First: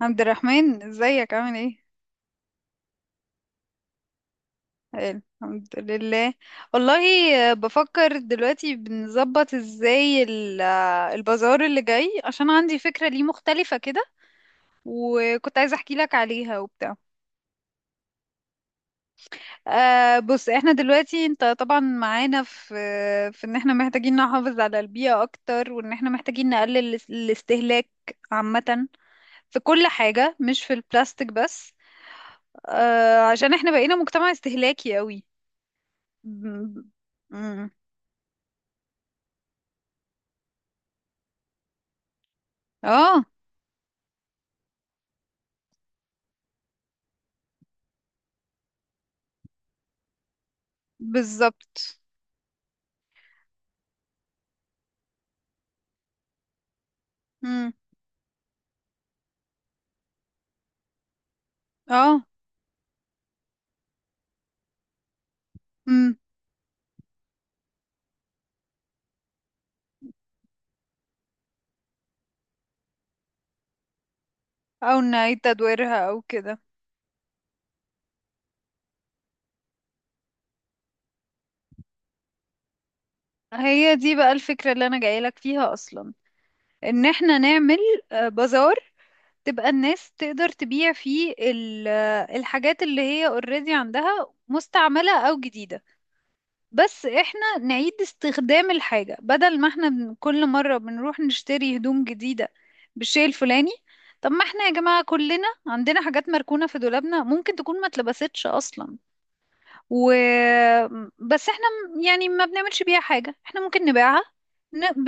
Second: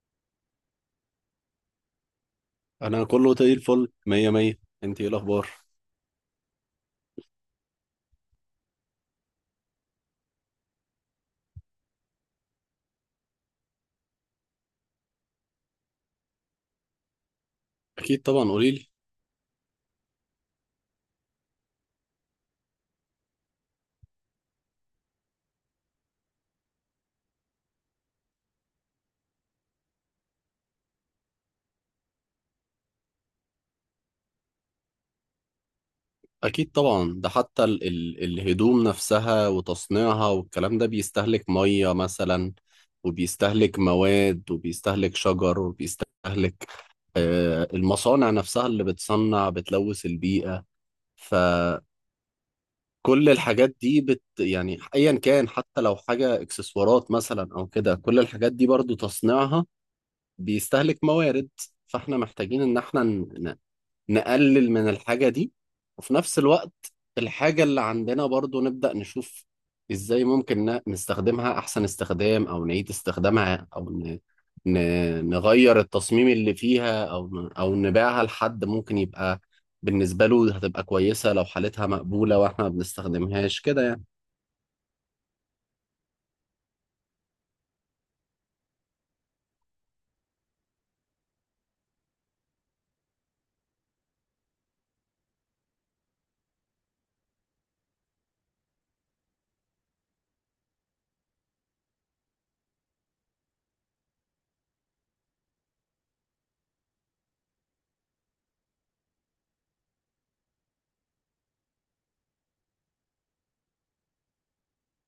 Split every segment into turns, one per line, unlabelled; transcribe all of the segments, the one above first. عبد الرحمن، ازيك؟ عامل ايه؟
انا كله زي الفل مية مية. انت ايه
حلو،
الاخبار؟
الحمد لله. والله. بفكر دلوقتي بنظبط ازاي البازار اللي جاي، عشان عندي فكرة ليه مختلفة كده. وكنت عايزة احكي لك عليها وبتاع.
اكيد طبعا قوليلي.
بص، احنا دلوقتي انت طبعا معانا في ان احنا محتاجين نحافظ على البيئة اكتر، وان احنا محتاجين نقلل الاستهلاك عامة في كل حاجة، مش في البلاستيك بس. عشان احنا بقينا مجتمع استهلاكي قوي.
اكيد
ب-
طبعا، ده حتى
مم.
ال الهدوم نفسها وتصنيعها والكلام ده بيستهلك مية مثلا،
اه،
وبيستهلك مواد وبيستهلك شجر وبيستهلك المصانع نفسها اللي بتصنع بتلوث البيئة. فكل
بالظبط.
الحاجات دي يعني ايا كان، حتى لو حاجة اكسسوارات مثلا او
مم.
كده، كل الحاجات دي برضو تصنيعها بيستهلك موارد. فاحنا
اه.
محتاجين ان احنا نقلل من الحاجة دي. وفي
مم.
نفس الوقت، الحاجة اللي عندنا برضو نبدأ نشوف ازاي ممكن نستخدمها أحسن استخدام، أو نعيد استخدامها، أو ن...
او نعيد
نغير
تدويرها او
التصميم اللي
كده.
فيها، أو أو نبيعها لحد ممكن يبقى بالنسبة له هتبقى كويسة لو حالتها مقبولة وإحنا ما بنستخدمهاش كده
هي
يعني.
دي بقى الفكرة اللي انا جايلك فيها اصلا. ان احنا نعمل بازار، تبقى الناس تقدر تبيع فيه الحاجات اللي هي اوريدي عندها، مستعملة او جديدة. بس احنا نعيد استخدام الحاجة، بدل ما احنا كل مرة بنروح نشتري هدوم جديدة بالشيء الفلاني. طب، ما احنا يا جماعة كلنا عندنا حاجات مركونة في دولابنا، ممكن تكون ما اتلبستش اصلا. و بس احنا يعني ما بنعملش بيها حاجة، احنا ممكن نبيعها ن-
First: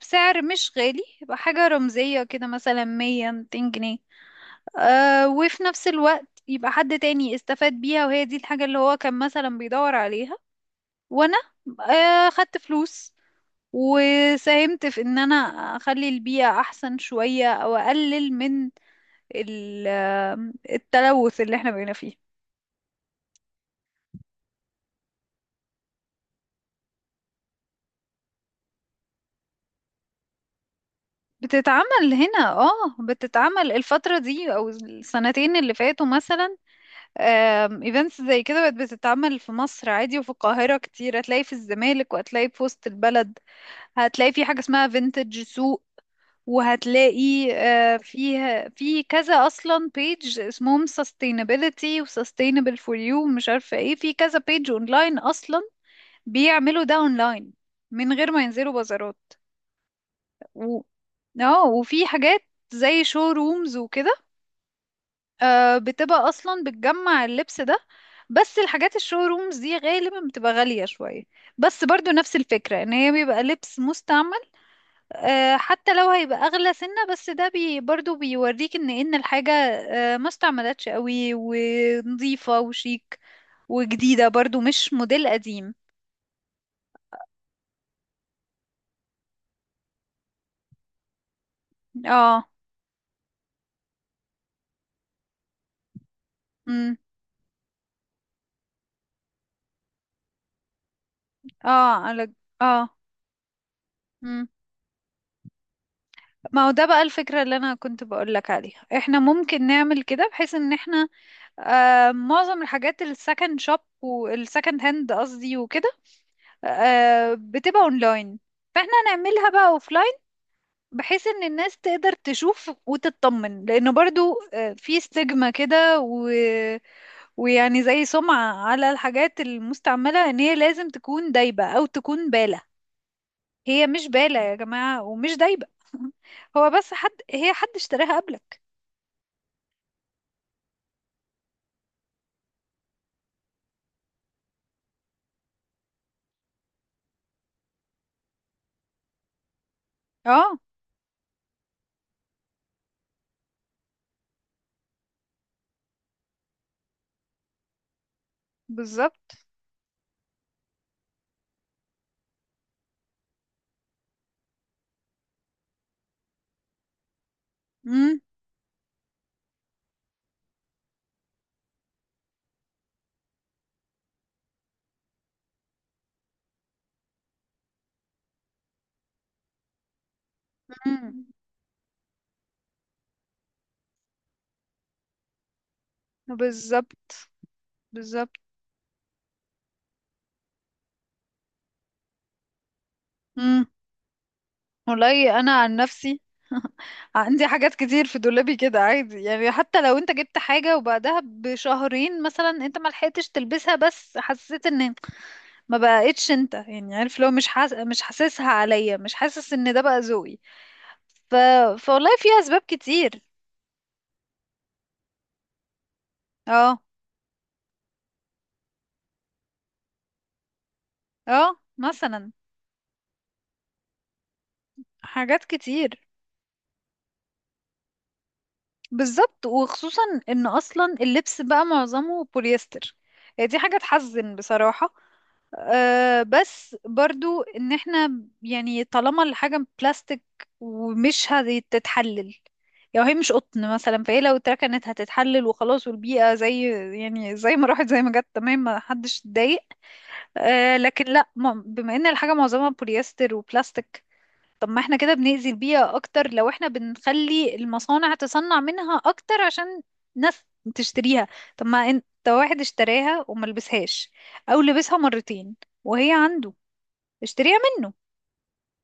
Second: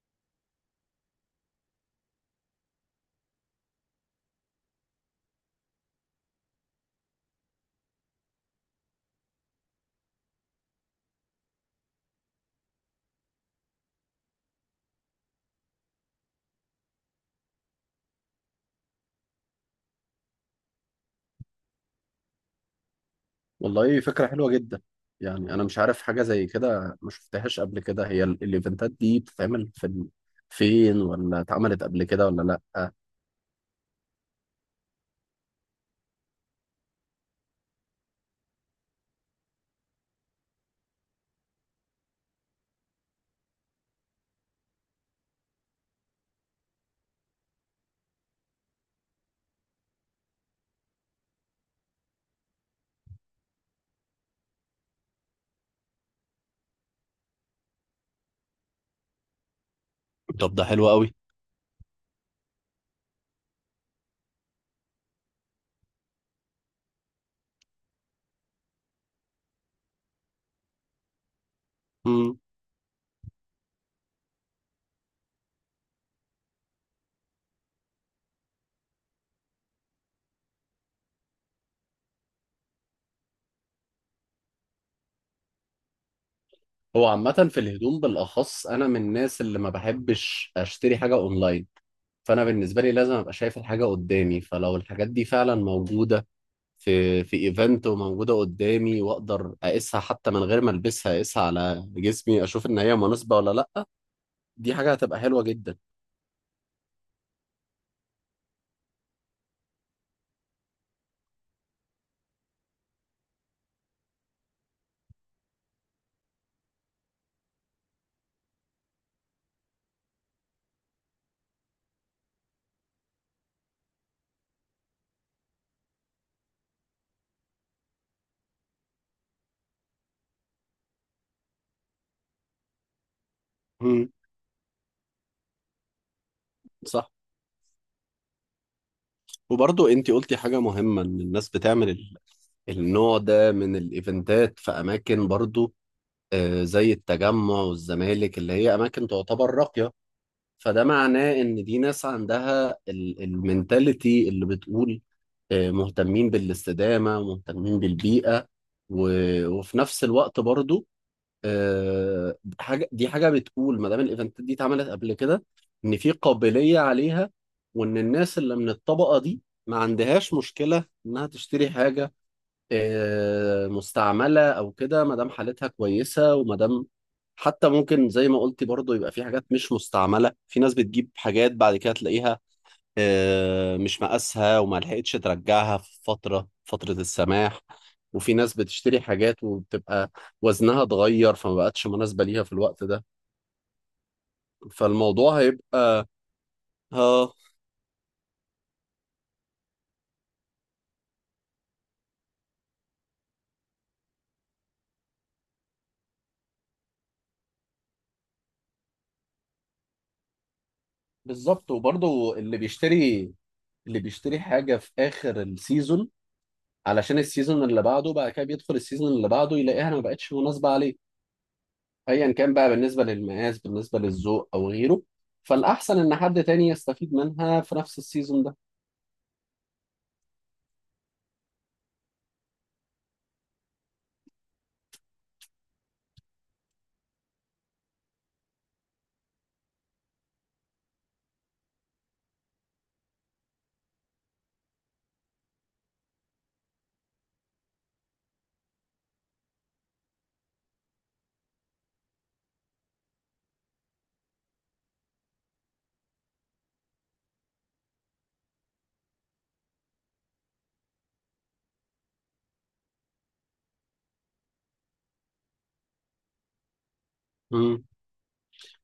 بسعر مش غالي، يبقى حاجة رمزية كده، مثلا 100 200 جنيه. اه، وفي نفس الوقت يبقى حد تاني استفاد بيها، وهي دي الحاجة اللي هو كان مثلا بيدور عليها. وانا خدت فلوس، وساهمت في ان انا اخلي البيئة احسن شوية، او اقلل من التلوث اللي احنا بقينا فيه.
والله فكرة حلوة جدا. يعني أنا مش عارف، حاجة زي كده ما شفتهاش قبل كده. هي الإيفنتات دي بتتعمل في فين، ولا اتعملت قبل
بتتعمل
كده ولا
هنا،
لأ؟
اه، بتتعمل الفترة دي او السنتين اللي فاتوا مثلا. ايفنتس زي كده بقت بتتعمل في مصر عادي، وفي القاهرة كتير. هتلاقي في الزمالك، وهتلاقي في وسط البلد. هتلاقي في حاجة اسمها فينتج سوق. وهتلاقي فيها في كذا اصلا بيج، اسمهم sustainability و sustainable for you، مش عارفه ايه. في كذا بيج اونلاين اصلا بيعملوا ده اونلاين، من غير ما ينزلوا بازارات.
طب ده
و...
حلو قوي.
اه، وفي حاجات زي شو رومز وكده، بتبقى اصلا بتجمع اللبس ده. بس الحاجات الشو رومز دي غالبا بتبقى غالية شوية، بس برضو نفس
مم.
الفكرة، ان هي بيبقى لبس مستعمل. حتى لو هيبقى اغلى سنة، بس ده برضو بيوريك ان الحاجة ما استعملتش قوي، ونظيفة وشيك، وجديدة برضو، مش موديل قديم.
هو عامة في الهدوم بالأخص أنا من الناس اللي ما بحبش أشتري حاجة أونلاين. فأنا
اه.
بالنسبة لي لازم أبقى شايف الحاجة قدامي، فلو الحاجات دي فعلا موجودة
امم
في إيفنت وموجودة قدامي وأقدر أقيسها حتى من غير ما ألبسها، أقيسها
اه،
على
على.
جسمي أشوف إن
اه.
هي مناسبة ولا لأ،
امم
دي حاجة هتبقى حلوة جدا.
ما هو ده بقى الفكرة اللي انا كنت بقول لك عليها. احنا ممكن نعمل كده، بحيث ان احنا معظم الحاجات السكند شوب والسكند هاند، قصدي وكده، بتبقى اونلاين، فاحنا نعملها بقى اوفلاين، بحيث ان الناس تقدر تشوف وتطمن، لانه برضو في ستيجما كده. ويعني زي سمعة على الحاجات المستعملة، ان هي لازم تكون دايبة او تكون بالة. هي مش
مم.
بالة يا جماعة، ومش دايبة. هو بس حد،
صح.
هي، حد اشتراها قبلك.
وبرضو انت قلتي حاجة مهمة، ان الناس بتعمل النوع ده من الايفنتات في اماكن برضو، زي التجمع والزمالك اللي هي اماكن تعتبر راقيه.
اه،
فده معناه ان دي ناس عندها المنتاليتي اللي بتقول مهتمين بالاستدامه ومهتمين بالبيئه.
بالظبط.
وفي نفس الوقت برضو دي حاجه بتقول ما دام الايفنتات دي اتعملت قبل كده، ان في قابليه عليها، وان
امم
الناس اللي من الطبقه دي ما عندهاش مشكله انها تشتري حاجه مستعملة أو كده، ما دام حالتها كويسة وما دام، حتى ممكن زي ما قلتي برضو، يبقى في حاجات مش مستعملة. في ناس بتجيب
امم،
حاجات بعد كده تلاقيها مش مقاسها وما لحقتش ترجعها في فترة
بالظبط.
السماح.
بالظبط.
وفي ناس بتشتري حاجات وبتبقى وزنها اتغير فما بقتش مناسبة ليها في الوقت ده.
امم.
فالموضوع
والله انا
هيبقى.
عن نفسي.
اه.
عندي حاجات كتير في دولابي كده، عادي يعني. حتى لو انت جبت حاجة وبعدها بشهرين مثلا انت ما لحقتش تلبسها، بس حسيت ان ما بقتش انت، يعني عارف، لو مش مش حاسسها عليا، مش حاسس ان ده بقى ذوقي. ف...
بالظبط.
فوالله في
وبرضو
اسباب كتير.
اللي بيشتري حاجة في آخر السيزون
اه.
علشان السيزون اللي بعده، بقى كده بيدخل السيزون اللي بعده يلاقيها ما بقتش مناسبة عليه،
اه، مثلا.
ايا كان بقى، بالنسبة للمقاس بالنسبة للذوق او غيره.
حاجات
فالاحسن
كتير.
ان حد تاني يستفيد منها في نفس السيزون ده.
بالظبط، وخصوصا ان اصلا اللبس بقى معظمه بوليستر. هي دي حاجة تحزن بصراحة. بس برضو، ان احنا يعني طالما الحاجة بلاستيك ومش هتتحلل. يعني هي مش قطن مثلا، فهي لو اتركنت هتتحلل وخلاص، والبيئة زي يعني زي ما راحت زي ما جت، تمام، ما حدش اتضايق. لكن لا، بما ان الحاجة معظمها بوليستر وبلاستيك، طب ما احنا كده بنأذي البيئة اكتر، لو احنا بنخلي المصانع تصنع منها اكتر عشان ناس تشتريها. طب، ما انت، واحد اشتراها وما لبسهاش او لبسها مرتين وهي عنده، اشتريها
مم.
منه.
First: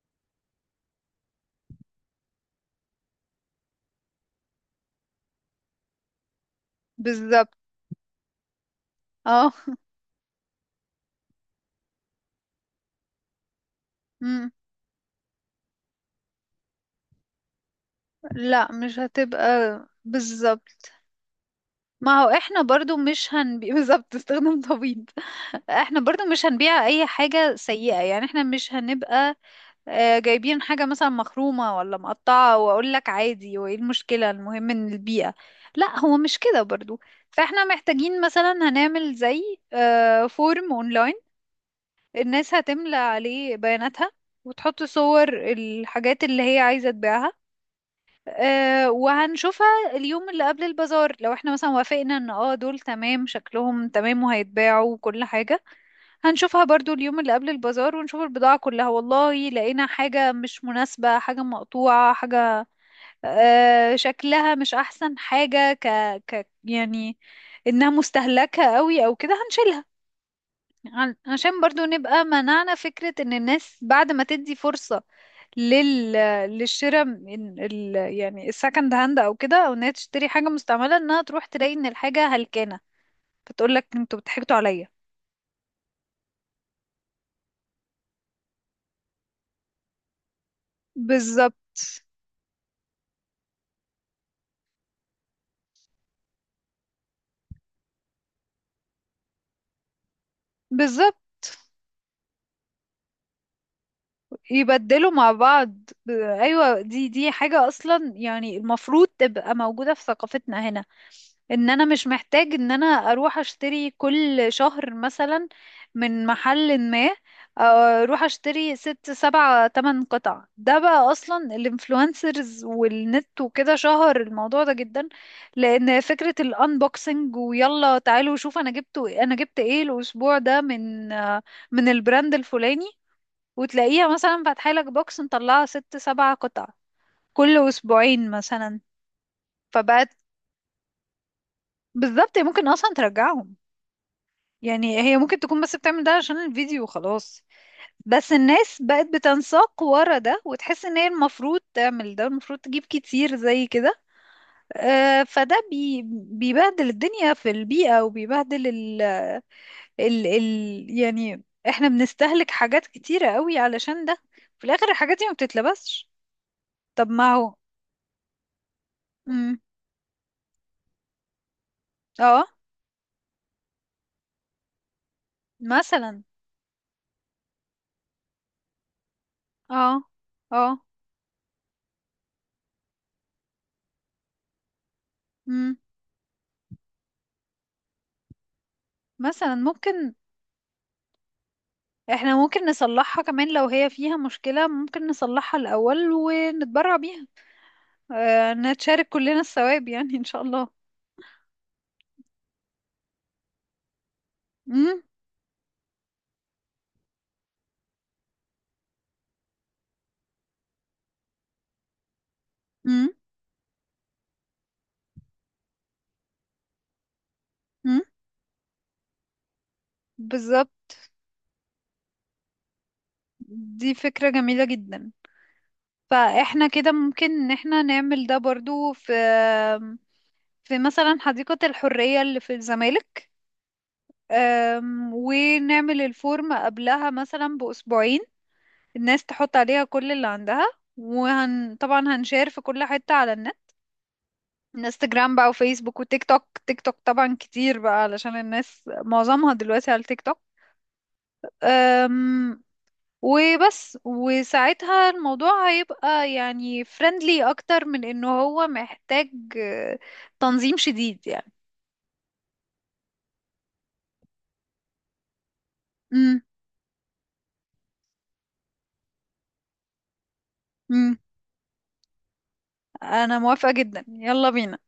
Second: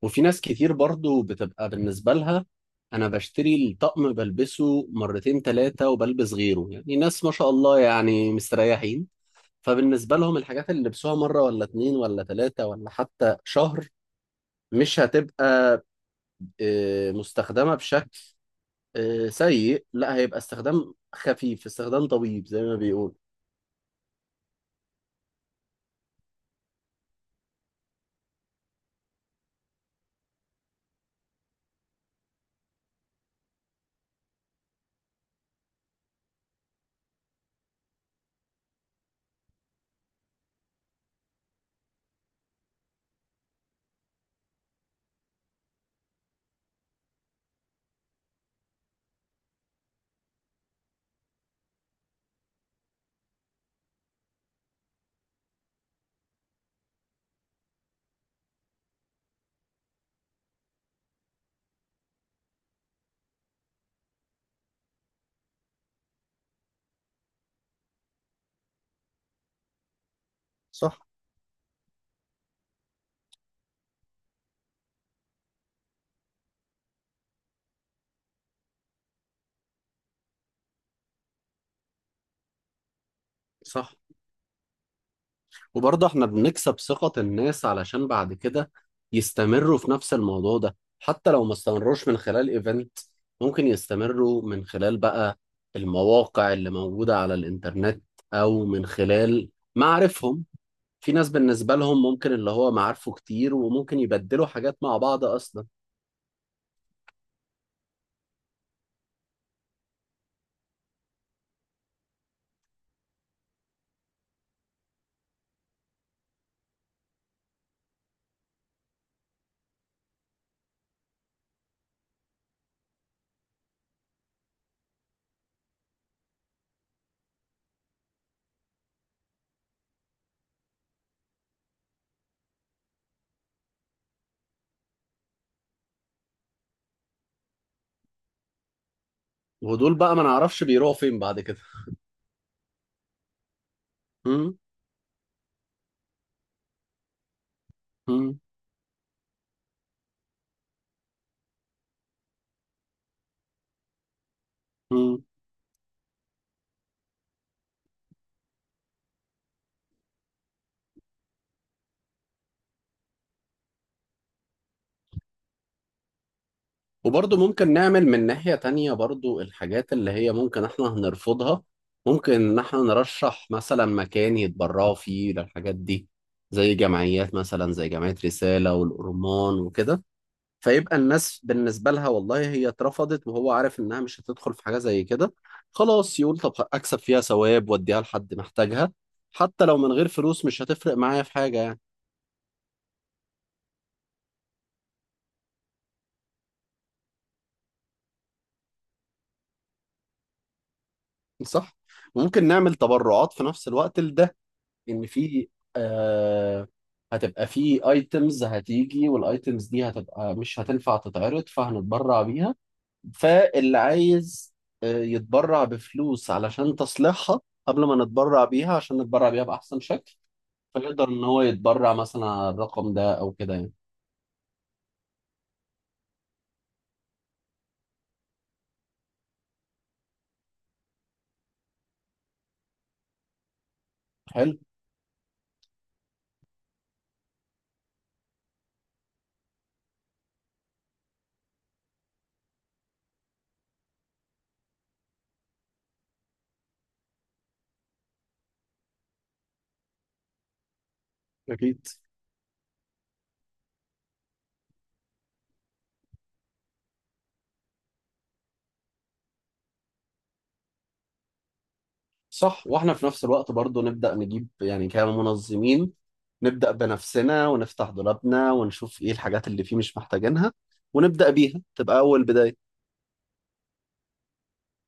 وفي ناس كتير برضو بتبقى بالنسبة لها، انا بشتري الطقم بلبسه مرتين ثلاثة وبلبس غيره، يعني ناس ما شاء
بالظبط.
الله يعني مستريحين.
اه.
فبالنسبة لهم الحاجات اللي لبسوها مرة ولا اتنين ولا ثلاثة ولا حتى شهر
مم.
مش هتبقى مستخدمة بشكل
لا، مش هتبقى.
سيء، لا هيبقى
بالظبط.
استخدام خفيف، استخدام
ما هو
طبيب زي
احنا
ما
برضو
بيقول.
مش هنبيع. بالظبط، استخدام طبيب. احنا برضو مش هنبيع اي حاجة سيئة يعني. احنا مش هنبقى جايبين حاجة مثلا مخرومة ولا مقطعة، وأقول لك عادي وإيه المشكلة، المهم إن البيئة. لا، هو مش كده برضو. فإحنا محتاجين، مثلا هنعمل زي فورم أونلاين، الناس هتملى عليه بياناتها، وتحط صور الحاجات اللي هي عايزة تبيعها. وهنشوفها اليوم اللي قبل البازار، لو احنا مثلا وافقنا ان دول تمام، شكلهم تمام وهيتباعوا وكل حاجة. هنشوفها برضو اليوم اللي قبل البازار، ونشوف البضاعة كلها. والله لقينا حاجة مش مناسبة، حاجة مقطوعة، حاجة شكلها مش أحسن، حاجة يعني إنها مستهلكة قوي أو كده، هنشيلها.
صح.
عشان برضو نبقى منعنا فكرة ان الناس، بعد ما تدي فرصة لل للشراء من يعني السكند هاند او كده، او انها تشتري حاجة مستعملة، انها تروح تلاقي ان الحاجة هلكانة، فتقول لك
صح.
انتوا بتحكتوا عليا.
وبرضه احنا بنكسب ثقة الناس علشان بعد كده يستمروا في نفس الموضوع ده، حتى لو ما
بالظبط.
استمروش من خلال ايفنت ممكن يستمروا من خلال بقى المواقع اللي موجودة على الانترنت، او من خلال معارفهم. في
بالظبط.
ناس بالنسبة لهم ممكن، اللي هو معارفه كتير وممكن يبدلوا حاجات مع
يبدلوا
بعض
مع
اصلا.
بعض. ايوه، دي حاجة اصلا يعني المفروض تبقى موجودة في ثقافتنا هنا. ان انا مش محتاج ان انا اروح اشتري كل شهر مثلا من محل ما، اروح اشتري 6 7 8 قطع. ده بقى اصلا الانفلونسرز والنت وكده شهر الموضوع ده جدا، لان فكرة الانبوكسنج، ويلا تعالوا شوف انا جبت ايه الاسبوع ده من من البراند الفلاني، وتلاقيها مثلا فاتحة لك بوكس مطلعة 6 7 قطع كل أسبوعين مثلا.
ودول بقى
فبقت.
ما نعرفش بيروحوا فين بعد كده.
بالظبط، هي ممكن أصلا ترجعهم.
م؟
يعني هي ممكن تكون بس بتعمل ده عشان الفيديو وخلاص. بس
م؟
الناس بقت بتنساق ورا ده، وتحس ان هي المفروض تعمل ده، المفروض تجيب كتير زي كده.
م.
فده بيبهدل الدنيا في البيئة، وبيبهدل ال ال ال يعني احنا بنستهلك حاجات كتيرة قوي علشان ده. في الآخر الحاجات دي ما بتتلبسش. طب ما
وبرضه
هو.
ممكن نعمل من ناحية تانية برضه،
مم.
الحاجات اللي هي ممكن احنا هنرفضها ممكن
اه،
ان احنا نرشح مثلا مكان يتبرعوا فيه للحاجات دي،
مثلا.
زي جمعيات مثلا، زي جمعية رسالة والأورمان
اه.
وكده.
اه.
فيبقى الناس بالنسبة لها والله هي اترفضت وهو عارف انها مش هتدخل في حاجة زي كده،
امم
خلاص يقول طب اكسب فيها ثواب واديها لحد محتاجها.
مثلا
حتى لو من غير
ممكن.
فلوس مش هتفرق معايا في حاجة يعني.
احنا ممكن نصلحها كمان، لو هي فيها مشكلة ممكن نصلحها الأول ونتبرع بيها. نتشارك كلنا الثواب يعني، ان شاء الله.
صح؟ ممكن نعمل تبرعات في نفس الوقت لده،
امم
ان في آه هتبقى في ايتمز هتيجي، والايتمز دي هتبقى مش هتنفع تتعرض فهنتبرع بيها.
امم
فاللي عايز يتبرع بفلوس علشان تصليحها قبل
امم
ما نتبرع بيها، عشان نتبرع بيها بأحسن شكل،
بالظبط.
فيقدر ان هو يتبرع مثلا على الرقم ده او كده يعني.
دي فكرة جميلة جدا. فاحنا كده ممكن ان احنا نعمل ده برضو، في مثلا حديقة الحرية اللي في الزمالك.
حلو.
ونعمل الفورم قبلها مثلا بأسبوعين. الناس تحط عليها كل اللي عندها، وهن طبعا هنشير في كل حتة على النت. انستجرام بقى، وفيسبوك، وتيك توك. تيك توك طبعا كتير بقى، علشان الناس معظمها دلوقتي على التيك توك.
أكيد.
أم... وبس. وساعتها الموضوع هيبقى يعني فريندلي اكتر، من انه هو محتاج آه، تنظيم شديد يعني.
صح، واحنا في نفس الوقت برضو نبدأ نجيب، يعني كمنظمين نبدأ بنفسنا ونفتح دولابنا ونشوف ايه الحاجات اللي فيه مش محتاجينها،
امم
ونبدأ بيها تبقى أول بداية.
انا موافقة جدا، يلا بينا.